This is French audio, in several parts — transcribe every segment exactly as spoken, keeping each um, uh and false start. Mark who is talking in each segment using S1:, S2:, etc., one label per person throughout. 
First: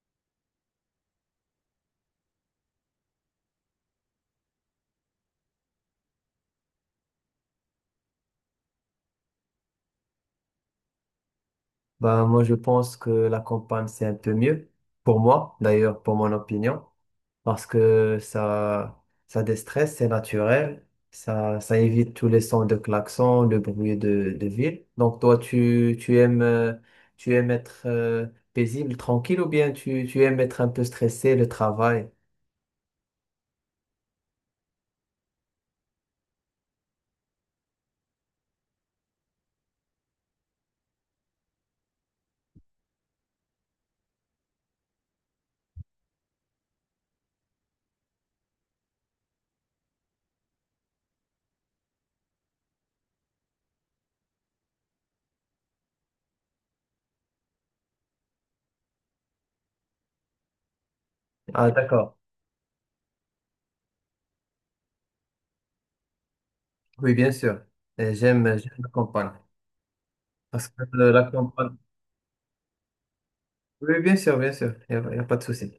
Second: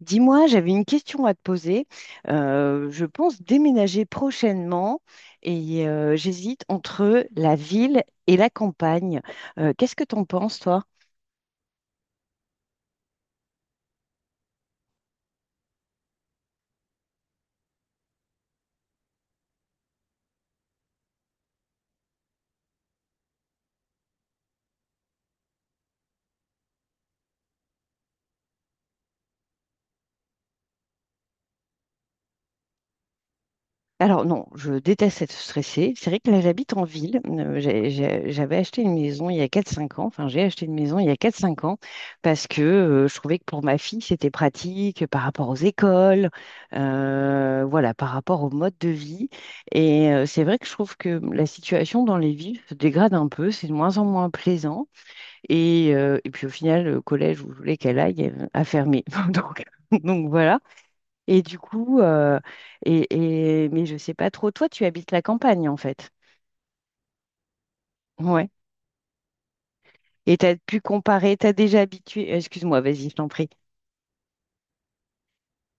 S1: Dis-moi, j'avais une question à te poser. Euh, je pense déménager prochainement et euh, j'hésite entre la ville et la campagne. Euh, qu'est-ce que t'en penses, toi?
S2: Bah, moi, je pense que la campagne, c'est un peu mieux pour moi, d'ailleurs, pour mon opinion, parce que ça, ça déstresse, c'est naturel, ça, ça évite tous les sons de klaxon, le bruit de, de ville. Donc, toi, tu, tu aimes, euh, tu aimes être euh, paisible, tranquille, ou bien tu, tu aimes être un peu stressé, le travail?
S1: Alors non, je déteste être stressée. C'est vrai que là, j'habite en ville. Euh, j'ai- j'ai- J'avais acheté une maison il y a quatre cinq ans. Enfin, j'ai acheté une maison il y a quatre cinq ans parce que euh, je trouvais que pour ma fille, c'était pratique par rapport aux écoles, euh, voilà, par rapport au mode de vie. Et euh, c'est vrai que je trouve que la situation dans les villes se dégrade un peu. C'est de moins en moins plaisant. Et, euh, et puis au final, le collège où je voulais qu'elle aille euh, a fermé. Donc, donc voilà. Et du
S2: Ah,
S1: coup,
S2: d'accord.
S1: euh, et, et- mais je sais pas trop. Toi, tu habites la campagne, en fait.
S2: Oui, bien sûr. Et
S1: Ouais.
S2: J'aime, j'aime la campagne.
S1: Et tu as
S2: Parce
S1: pu
S2: que euh, la
S1: comparer, tu as
S2: campagne.
S1: déjà habitué. Excuse-moi, vas-y, je t'en prie.
S2: Oui, bien sûr, bien sûr. Il n'y a, y a pas de souci.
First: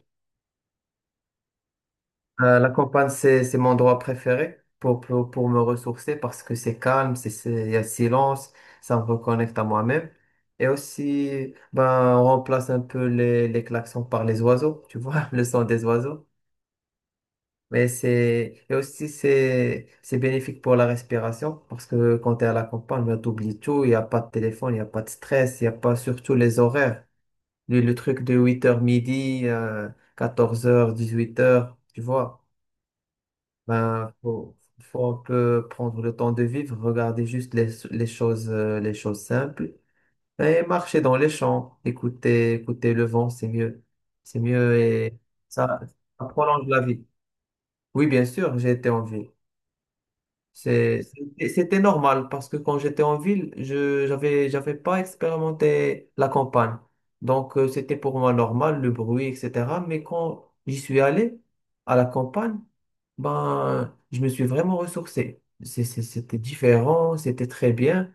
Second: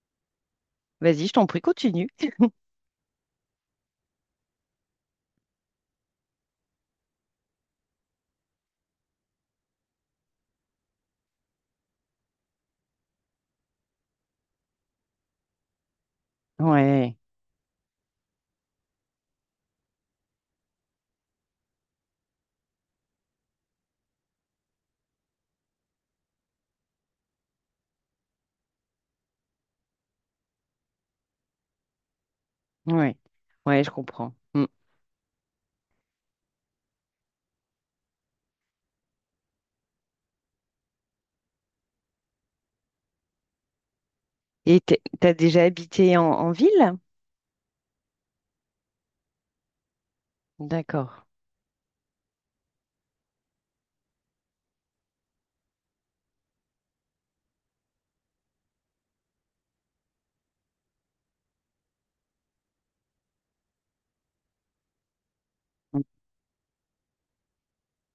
S1: Vas-y, je t'en prie, continue.
S2: Euh, la campagne, c'est, c'est mon endroit préféré pour, pour, pour me ressourcer parce que c'est calme, c'est, c'est- il y a le silence, ça me reconnecte à moi-même. Et aussi, ben, on remplace un peu les, les klaxons par les oiseaux, tu vois, le son des oiseaux.
S1: Ouais,
S2: Mais c'est, et aussi, c'est, c'est bénéfique pour la respiration parce que quand tu es à la campagne, ben, t'oublies tout, il n'y a pas de téléphone, il n'y a pas de stress, il n'y a pas surtout les horaires. Le, le truc de huit heures midi, euh, quatorze heures dix-huit heures tu vois.
S1: ouais, ouais, je
S2: Ben,
S1: comprends.
S2: faut,
S1: Mm.
S2: faut un peu prendre le temps de vivre, regarder juste les, les choses, euh, les choses simples et marcher dans les champs, écouter, écouter le vent, c'est mieux. C'est mieux
S1: Et tu
S2: et
S1: as déjà
S2: ça,
S1: habité
S2: ça
S1: en, en
S2: prolonge la
S1: ville?
S2: vie. Oui, bien sûr, j'ai été en ville. C'est-
S1: D'accord.
S2: C'était c'était normal parce que quand j'étais en ville, je j'avais j'avais pas expérimenté la campagne. Donc euh, c'était pour moi normal, le bruit, et cætera. Mais quand j'y suis allé à la campagne, ben je me suis vraiment ressourcé. C'est-
S1: Mm.
S2: c'est- C'était différent, c'était très bien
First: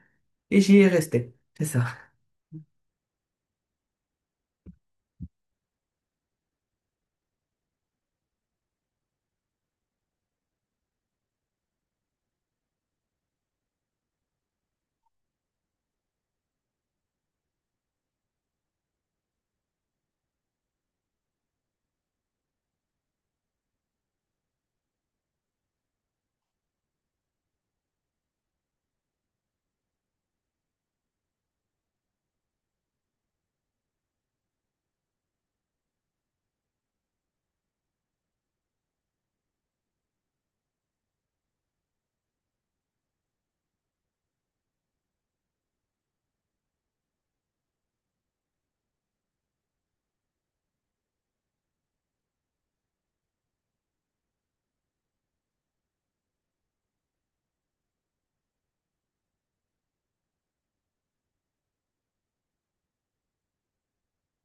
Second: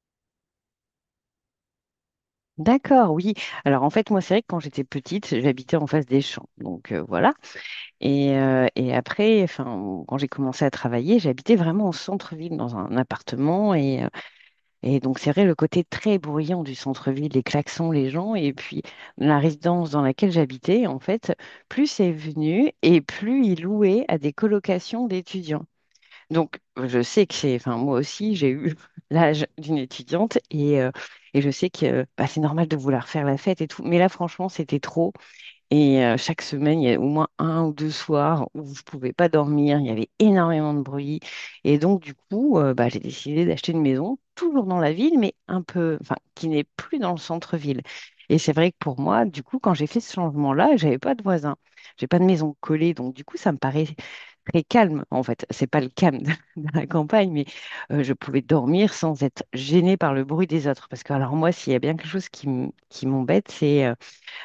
S2: et j'y ai resté. C'est ça.
S1: D'accord, oui. Alors en fait, moi, c'est vrai que quand j'étais petite, j'habitais en face des champs. Donc euh, voilà. Et, euh, et après, enfin, quand j'ai commencé à travailler, j'habitais vraiment au centre-ville, dans un appartement. Et, euh, Et donc, c'est vrai, le côté très bruyant du centre-ville, les klaxons, les gens, et puis la résidence dans laquelle j'habitais, en fait, plus c'est venu et plus il louait à des colocations d'étudiants. Donc, je sais que c'est, enfin, moi aussi, j'ai eu l'âge d'une étudiante et, euh, et je sais que bah, c'est normal de vouloir faire la fête et tout. Mais là, franchement, c'était trop. Et euh, chaque semaine, il y a au moins un ou deux soirs où je ne pouvais pas dormir, il y avait énormément de bruit. Et donc, du coup, euh, bah, j'ai décidé d'acheter une maison, toujours dans la ville, mais un peu, enfin, qui n'est plus dans le centre-ville. Et c'est vrai que pour moi, du coup, quand j'ai fait ce changement-là, j'avais pas de voisins, j'ai pas de maison collée, donc du coup, ça me paraît très calme. En fait, c'est pas le calme de de la campagne, mais euh, je pouvais dormir sans être gênée par le bruit des autres. Parce que alors moi, s'il y a bien quelque chose qui m- qui m'embête, c'est euh,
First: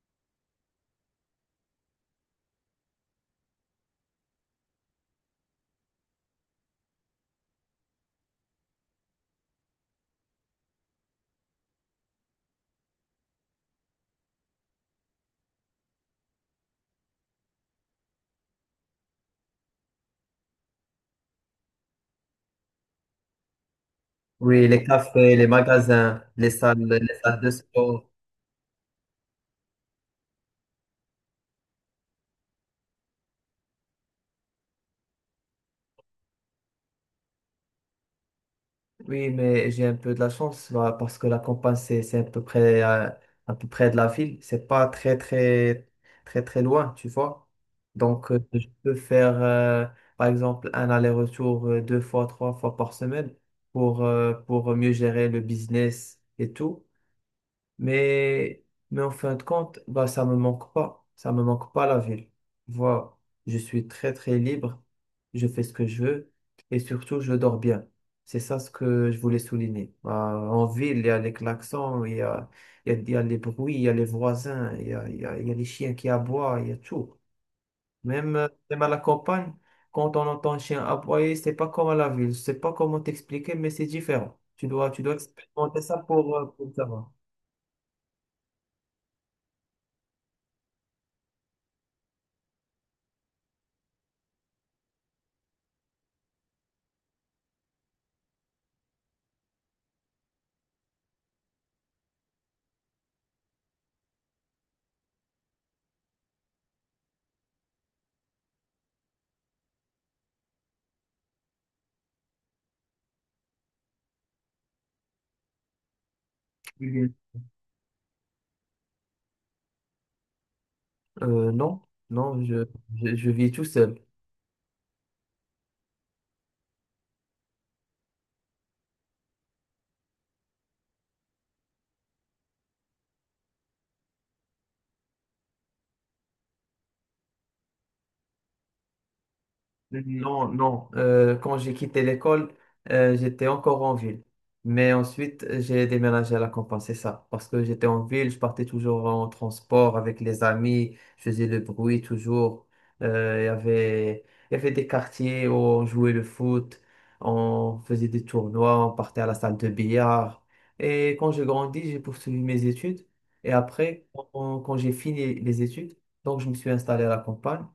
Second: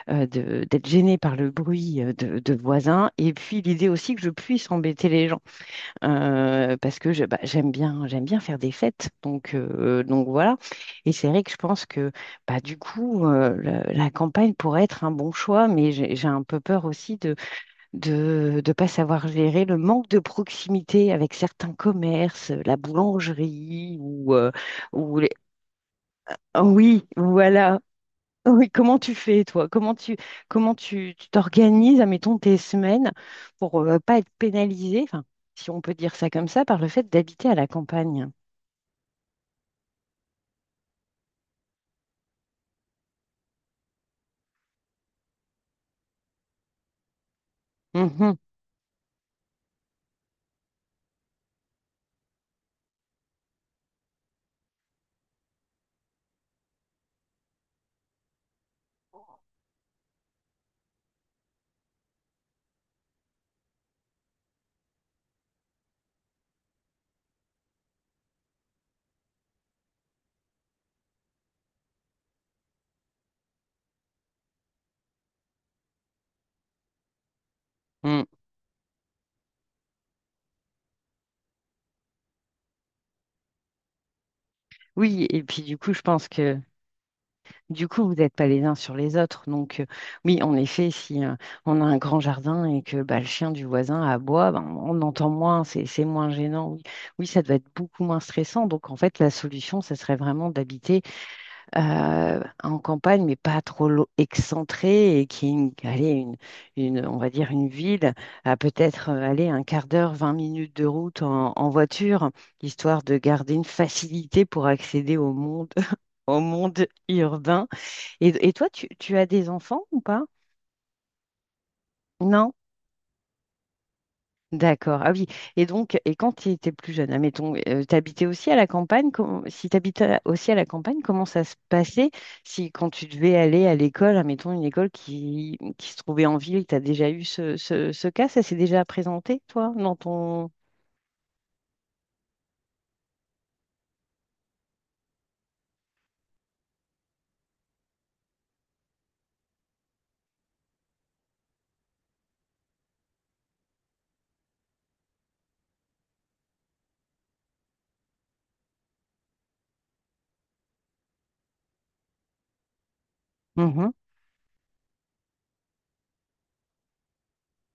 S1: euh, de- d'être gênée par le bruit euh, de, de voisins, et puis l'idée aussi que je puisse embêter les gens, euh, parce que je- bah, j'aime bien, j'aime bien faire des fêtes, donc, euh, donc voilà. Et c'est vrai que je pense que bah, du coup, euh, la, la campagne pourrait être un bon choix, mais j'ai j'ai un peu peur aussi de de ne pas savoir gérer le manque de proximité avec certains commerces, la boulangerie ou, euh,
S2: Oui, les
S1: ou les...
S2: cafés, les magasins, les
S1: Ah
S2: salles,
S1: oui,
S2: les salles de
S1: voilà,
S2: sport.
S1: oui, comment tu fais, toi? Comment tu comment tu tu t'organises, admettons, tes semaines pour euh, pas être pénalisé, enfin, si on peut dire ça comme ça, par le fait d'habiter à la campagne.
S2: Oui, mais j'ai un peu de la chance bah, parce que la campagne, c'est c'est à peu près, euh, à peu près de la ville. C'est pas très, très, très, très loin, tu vois. Donc,
S1: Mhm,
S2: euh, je peux faire, euh, par exemple, un aller-retour euh, deux fois, trois fois par semaine pour, euh, pour mieux gérer le business et tout. Mais, mais en fin de compte, bah, ça me manque pas. Ça me manque pas la ville. Voilà. Je suis très, très libre. Je fais ce que je veux. Et surtout, je dors bien. C'est ça ce que je voulais souligner. Bah, en ville, il y a les klaxons, il y a, il y a, il y a les bruits, il y a les voisins, il y a, il y a, il y a les chiens qui aboient, il y a tout.
S1: mm.
S2: Même, euh, même à la campagne, quand on entend un chien aboyer, c'est pas comme à la ville. Je sais pas comment t'expliquer, mais c'est différent. Tu dois, tu dois
S1: Oui, et puis du
S2: expérimenter
S1: coup,
S2: ça
S1: je pense
S2: pour, euh,
S1: que
S2: pour savoir.
S1: du coup, vous n'êtes pas les uns sur les autres. Donc, euh, oui, en effet, si euh, on a un grand jardin et que bah, le chien du voisin aboie, ben, on entend moins, c'est c'est moins gênant. Oui, oui, ça doit être beaucoup moins stressant. Donc, en fait, la solution, ça serait vraiment d'habiter euh, en campagne, mais pas trop lo- excentré, et qui est une, allez, une, une- on va dire une ville à peut-être euh, aller un quart d'heure, vingt minutes de route en, en voiture, histoire de garder une facilité pour accéder au monde, au monde urbain. Et, et toi, tu, tu as des enfants ou pas?
S2: Euh, non, non,
S1: Non?
S2: je, je, je vis tout seul.
S1: D'accord. Ah oui. Et donc, et quand tu étais plus jeune, admettons, euh, t'habitais aussi à la campagne, com- si t'habitais aussi à la campagne, comment ça se passait si quand tu devais aller à l'école, admettons une école qui, qui se trouvait en ville, tu as déjà eu ce, ce, ce cas, ça s'est déjà présenté, toi, dans ton...
S2: Non, non. Euh, quand j'ai quitté l'école, euh, j'étais encore en ville. Mais ensuite, j'ai déménagé à la campagne, c'est ça. Parce que j'étais en ville, je partais toujours en transport avec les amis, je faisais le bruit toujours. Euh, il y avait, il y avait des quartiers où on jouait le foot, on faisait des tournois, on partait à la salle de billard. Et quand j'ai grandi, j'ai poursuivi mes études. Et
S1: Mhm.
S2: après, quand quand j'ai fini les études, donc je me suis installé à la campagne.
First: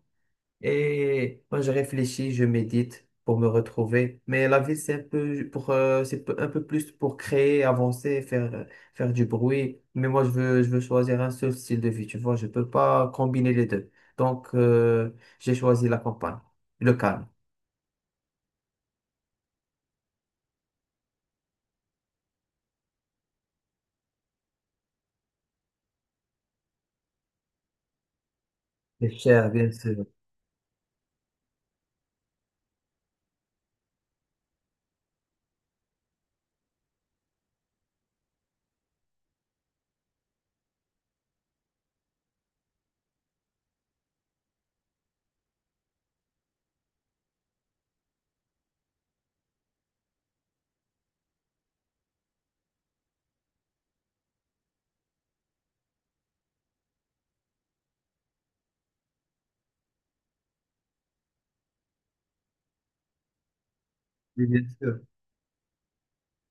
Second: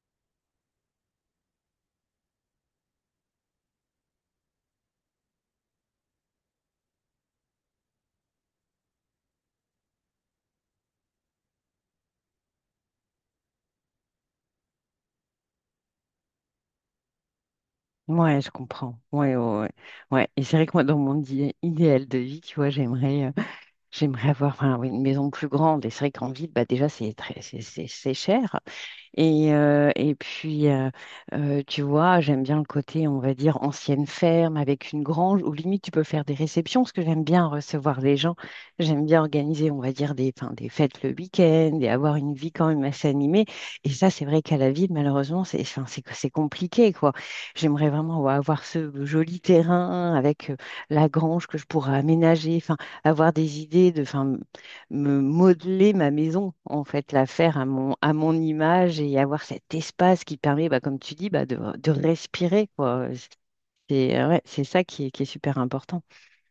S2: Et moi, je réfléchis, je médite pour me retrouver. Mais la vie, c'est un peu pour, euh, c'est peu- un peu plus pour créer, avancer, faire, euh, faire du bruit. Mais moi, je veux, je veux choisir un seul style de vie. Tu vois, je peux pas combiner les deux. Donc, euh, j'ai choisi la campagne, le calme.
S1: Ouais, je comprends. Ouais, ouais, ouais. Ouais. Et c'est vrai que moi, dans mon idé- idéal de vie, tu vois, j'aimerais euh, j'aimerais avoir enfin, oui, une maison plus grande. Et c'est vrai qu'en ville, bah, déjà, c'est très, c'est c'est- c'est cher.
S2: C'est cher,
S1: Et,
S2: bien
S1: euh,
S2: sûr.
S1: et puis, euh, euh, tu vois, j'aime bien le côté, on va dire, ancienne ferme avec une grange où limite tu peux faire des réceptions parce que j'aime bien recevoir les gens. J'aime bien organiser, on va dire, des, enfin, des fêtes le week-end et avoir une vie quand même assez animée. Et ça, c'est vrai qu'à la ville, malheureusement, c'est, enfin, c'est, c'est compliqué, quoi. J'aimerais vraiment ouais, avoir ce joli terrain avec euh, la grange que je pourrais aménager, enfin, avoir des idées de, enfin, me modeler ma maison, en fait, la faire à mon, à mon image et avoir cet espace qui permet, bah, comme tu dis, bah, de, de respirer, quoi. C'est euh, ouais,
S2: Oui, bien
S1: c'est ça
S2: sûr.
S1: qui est, qui est super important.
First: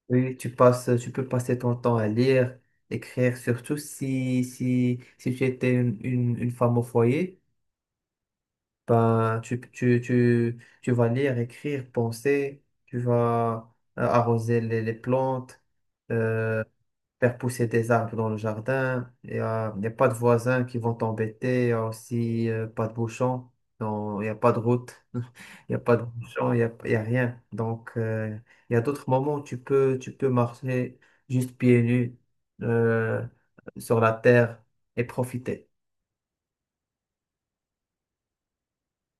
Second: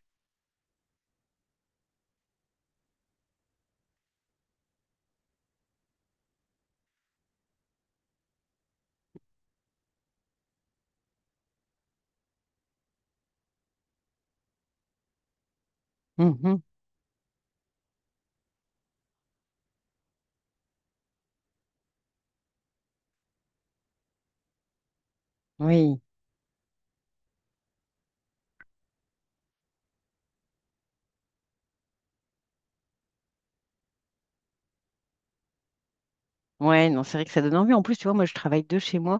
S2: Oui, tu passes, tu peux passer ton temps à lire, écrire, surtout si, si, si tu étais une, une une femme au foyer. Ben, tu, tu, tu, tu vas lire, écrire, penser, tu vas euh, arroser les, les plantes,
S1: Mhm.
S2: euh, faire pousser des arbres dans le jardin. Il n'y a, il y a pas de voisins qui vont t'embêter, il n'y a aussi euh, pas de bouchons. Non, il n'y a pas de route, il n'y a pas
S1: Oui,
S2: de bouchons, il n'y a, il y a rien. Donc, euh, il y a d'autres moments où tu peux, tu peux marcher juste pieds nus euh, sur la terre et profiter.
S1: ouais, non, c'est vrai que ça donne envie. En plus, tu vois, moi, je travaille de chez moi.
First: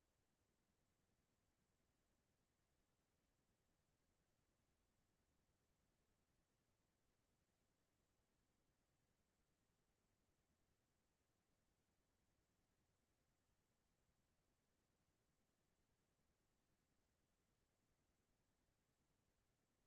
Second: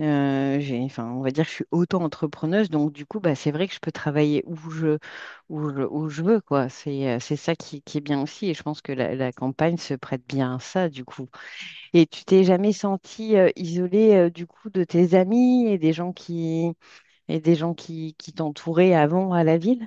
S1: Euh, j'ai, enfin, on va dire que je suis auto-entrepreneuse, donc du coup, bah, c'est vrai que je peux travailler où je, où je, où je veux, quoi. C'est, euh, c'est ça qui, qui est bien aussi, et je pense que la, la campagne se prête bien à ça, du coup. Et tu t'es jamais sentie euh, isolée, euh, du coup, de tes amis et des gens qui, et des gens qui, qui t'entouraient avant à la ville?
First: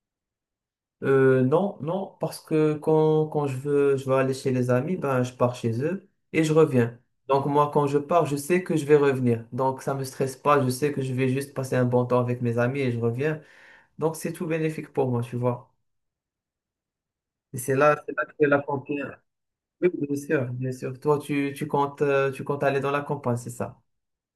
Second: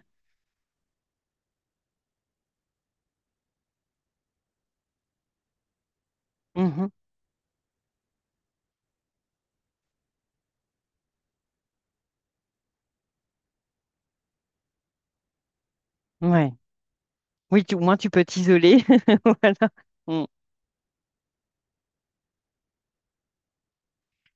S2: Euh, non, non, parce que quand, quand je veux, je veux aller chez les amis, ben, je pars chez eux et je
S1: Mhm.
S2: reviens. Donc moi, quand je pars, je sais que je vais revenir. Donc ça me stresse pas, je sais que je vais juste passer un bon temps avec mes amis et je reviens. Donc c'est tout bénéfique pour moi, tu vois.
S1: Ouais.
S2: Et
S1: Oui, tu-
S2: c'est
S1: au moins
S2: là,
S1: tu
S2: c'est
S1: peux
S2: là que la
S1: t'isoler.
S2: frontière.
S1: Voilà.
S2: Oui, bien
S1: Mmh.
S2: sûr, bien sûr. Toi, tu, tu comptes, euh, tu comptes aller dans la campagne, c'est ça?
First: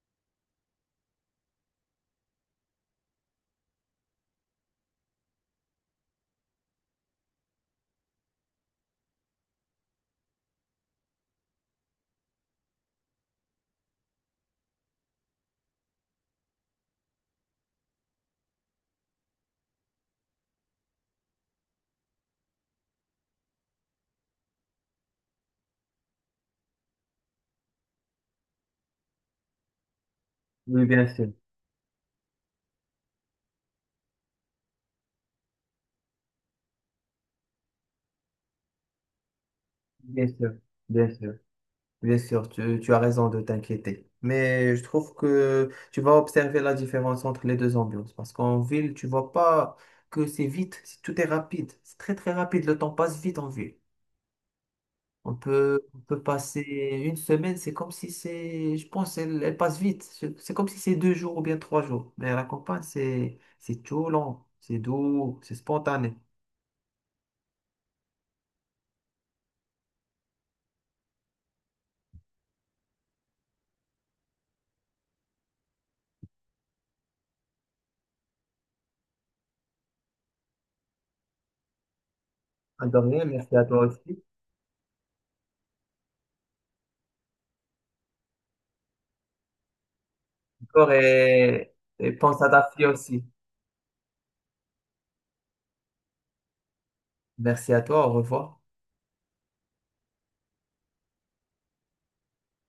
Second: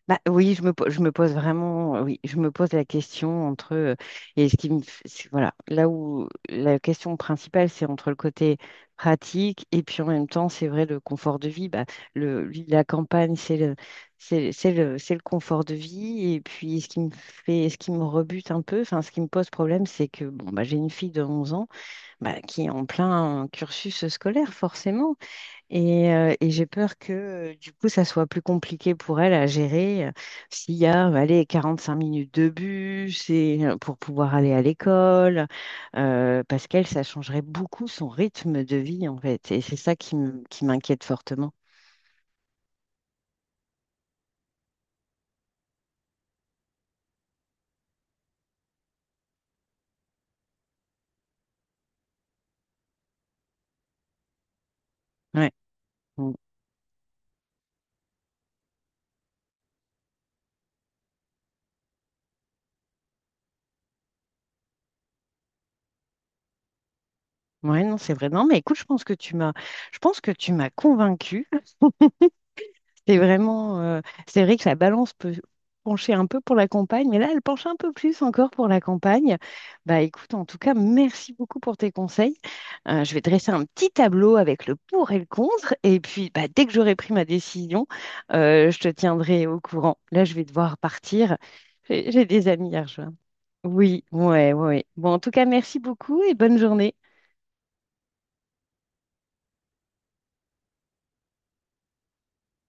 S1: Bah, oui, je me, po- je me pose vraiment, oui, je me pose la question entre, euh, et ce qui me, f- c'est- voilà, là où la question principale, c'est entre le côté pratique et puis en même temps, c'est vrai, le confort de vie, bah, le, lui, la campagne, c'est le, c'est, c'est le, c'est le confort de vie. Et puis, ce qui me fait, ce qui me rebute un peu, enfin, ce qui me pose problème, c'est que, bon, bah, j'ai une fille de onze ans, bah, qui est en plein cursus scolaire, forcément. Et, euh, et j'ai peur que euh, du coup, ça soit plus compliqué pour elle à gérer euh, s'il
S2: Oui,
S1: y a,
S2: bien
S1: euh,
S2: sûr,
S1: allez, cinq minutes de bus et, euh, pour pouvoir aller à l'école, euh, parce qu'elle, ça changerait beaucoup son rythme de vie, en fait. Et c'est ça qui
S2: bien
S1: m-
S2: sûr,
S1: qui m'inquiète
S2: bien sûr.
S1: fortement.
S2: Bien sûr, tu, tu as raison de t'inquiéter. Mais je trouve que tu vas observer la différence entre les deux ambiances. Parce qu'en ville, tu vois pas que c'est vite, c'est- tout est rapide. C'est très très rapide, le temps passe vite en ville. On
S1: Ouais.
S2: peut, on peut
S1: Mm.
S2: passer une semaine, c'est comme si c'est, je pense, elle, elle passe vite. C'est c'est comme si c'est deux jours ou bien trois jours. Mais à la campagne, c'est, c'est tout lent, c'est doux, c'est spontané.
S1: Ouais, non, c'est vrai. Non, mais écoute, je pense que tu m'as, je pense que tu m'as convaincue. C'est vraiment, euh, c'est vrai que la balance peut pencher un peu pour la campagne, mais là, elle penche un peu plus encore pour la campagne. Bah, écoute, en tout cas, merci beaucoup pour tes conseils.
S2: De
S1: Euh, je vais
S2: rien,
S1: dresser
S2: merci
S1: un
S2: à toi
S1: petit
S2: aussi.
S1: tableau avec le pour et le contre, et puis bah, dès que j'aurai pris ma décision, euh, je te tiendrai au courant. Là, je vais devoir
S2: Encore
S1: partir.
S2: Et,
S1: J'ai
S2: et
S1: j'ai
S2: pense
S1: des
S2: à ta
S1: amis à
S2: fille
S1: rejoindre.
S2: aussi.
S1: Oui, ouais, ouais. Bon, en tout cas, merci beaucoup et bonne journée.
S2: Merci à toi, au revoir.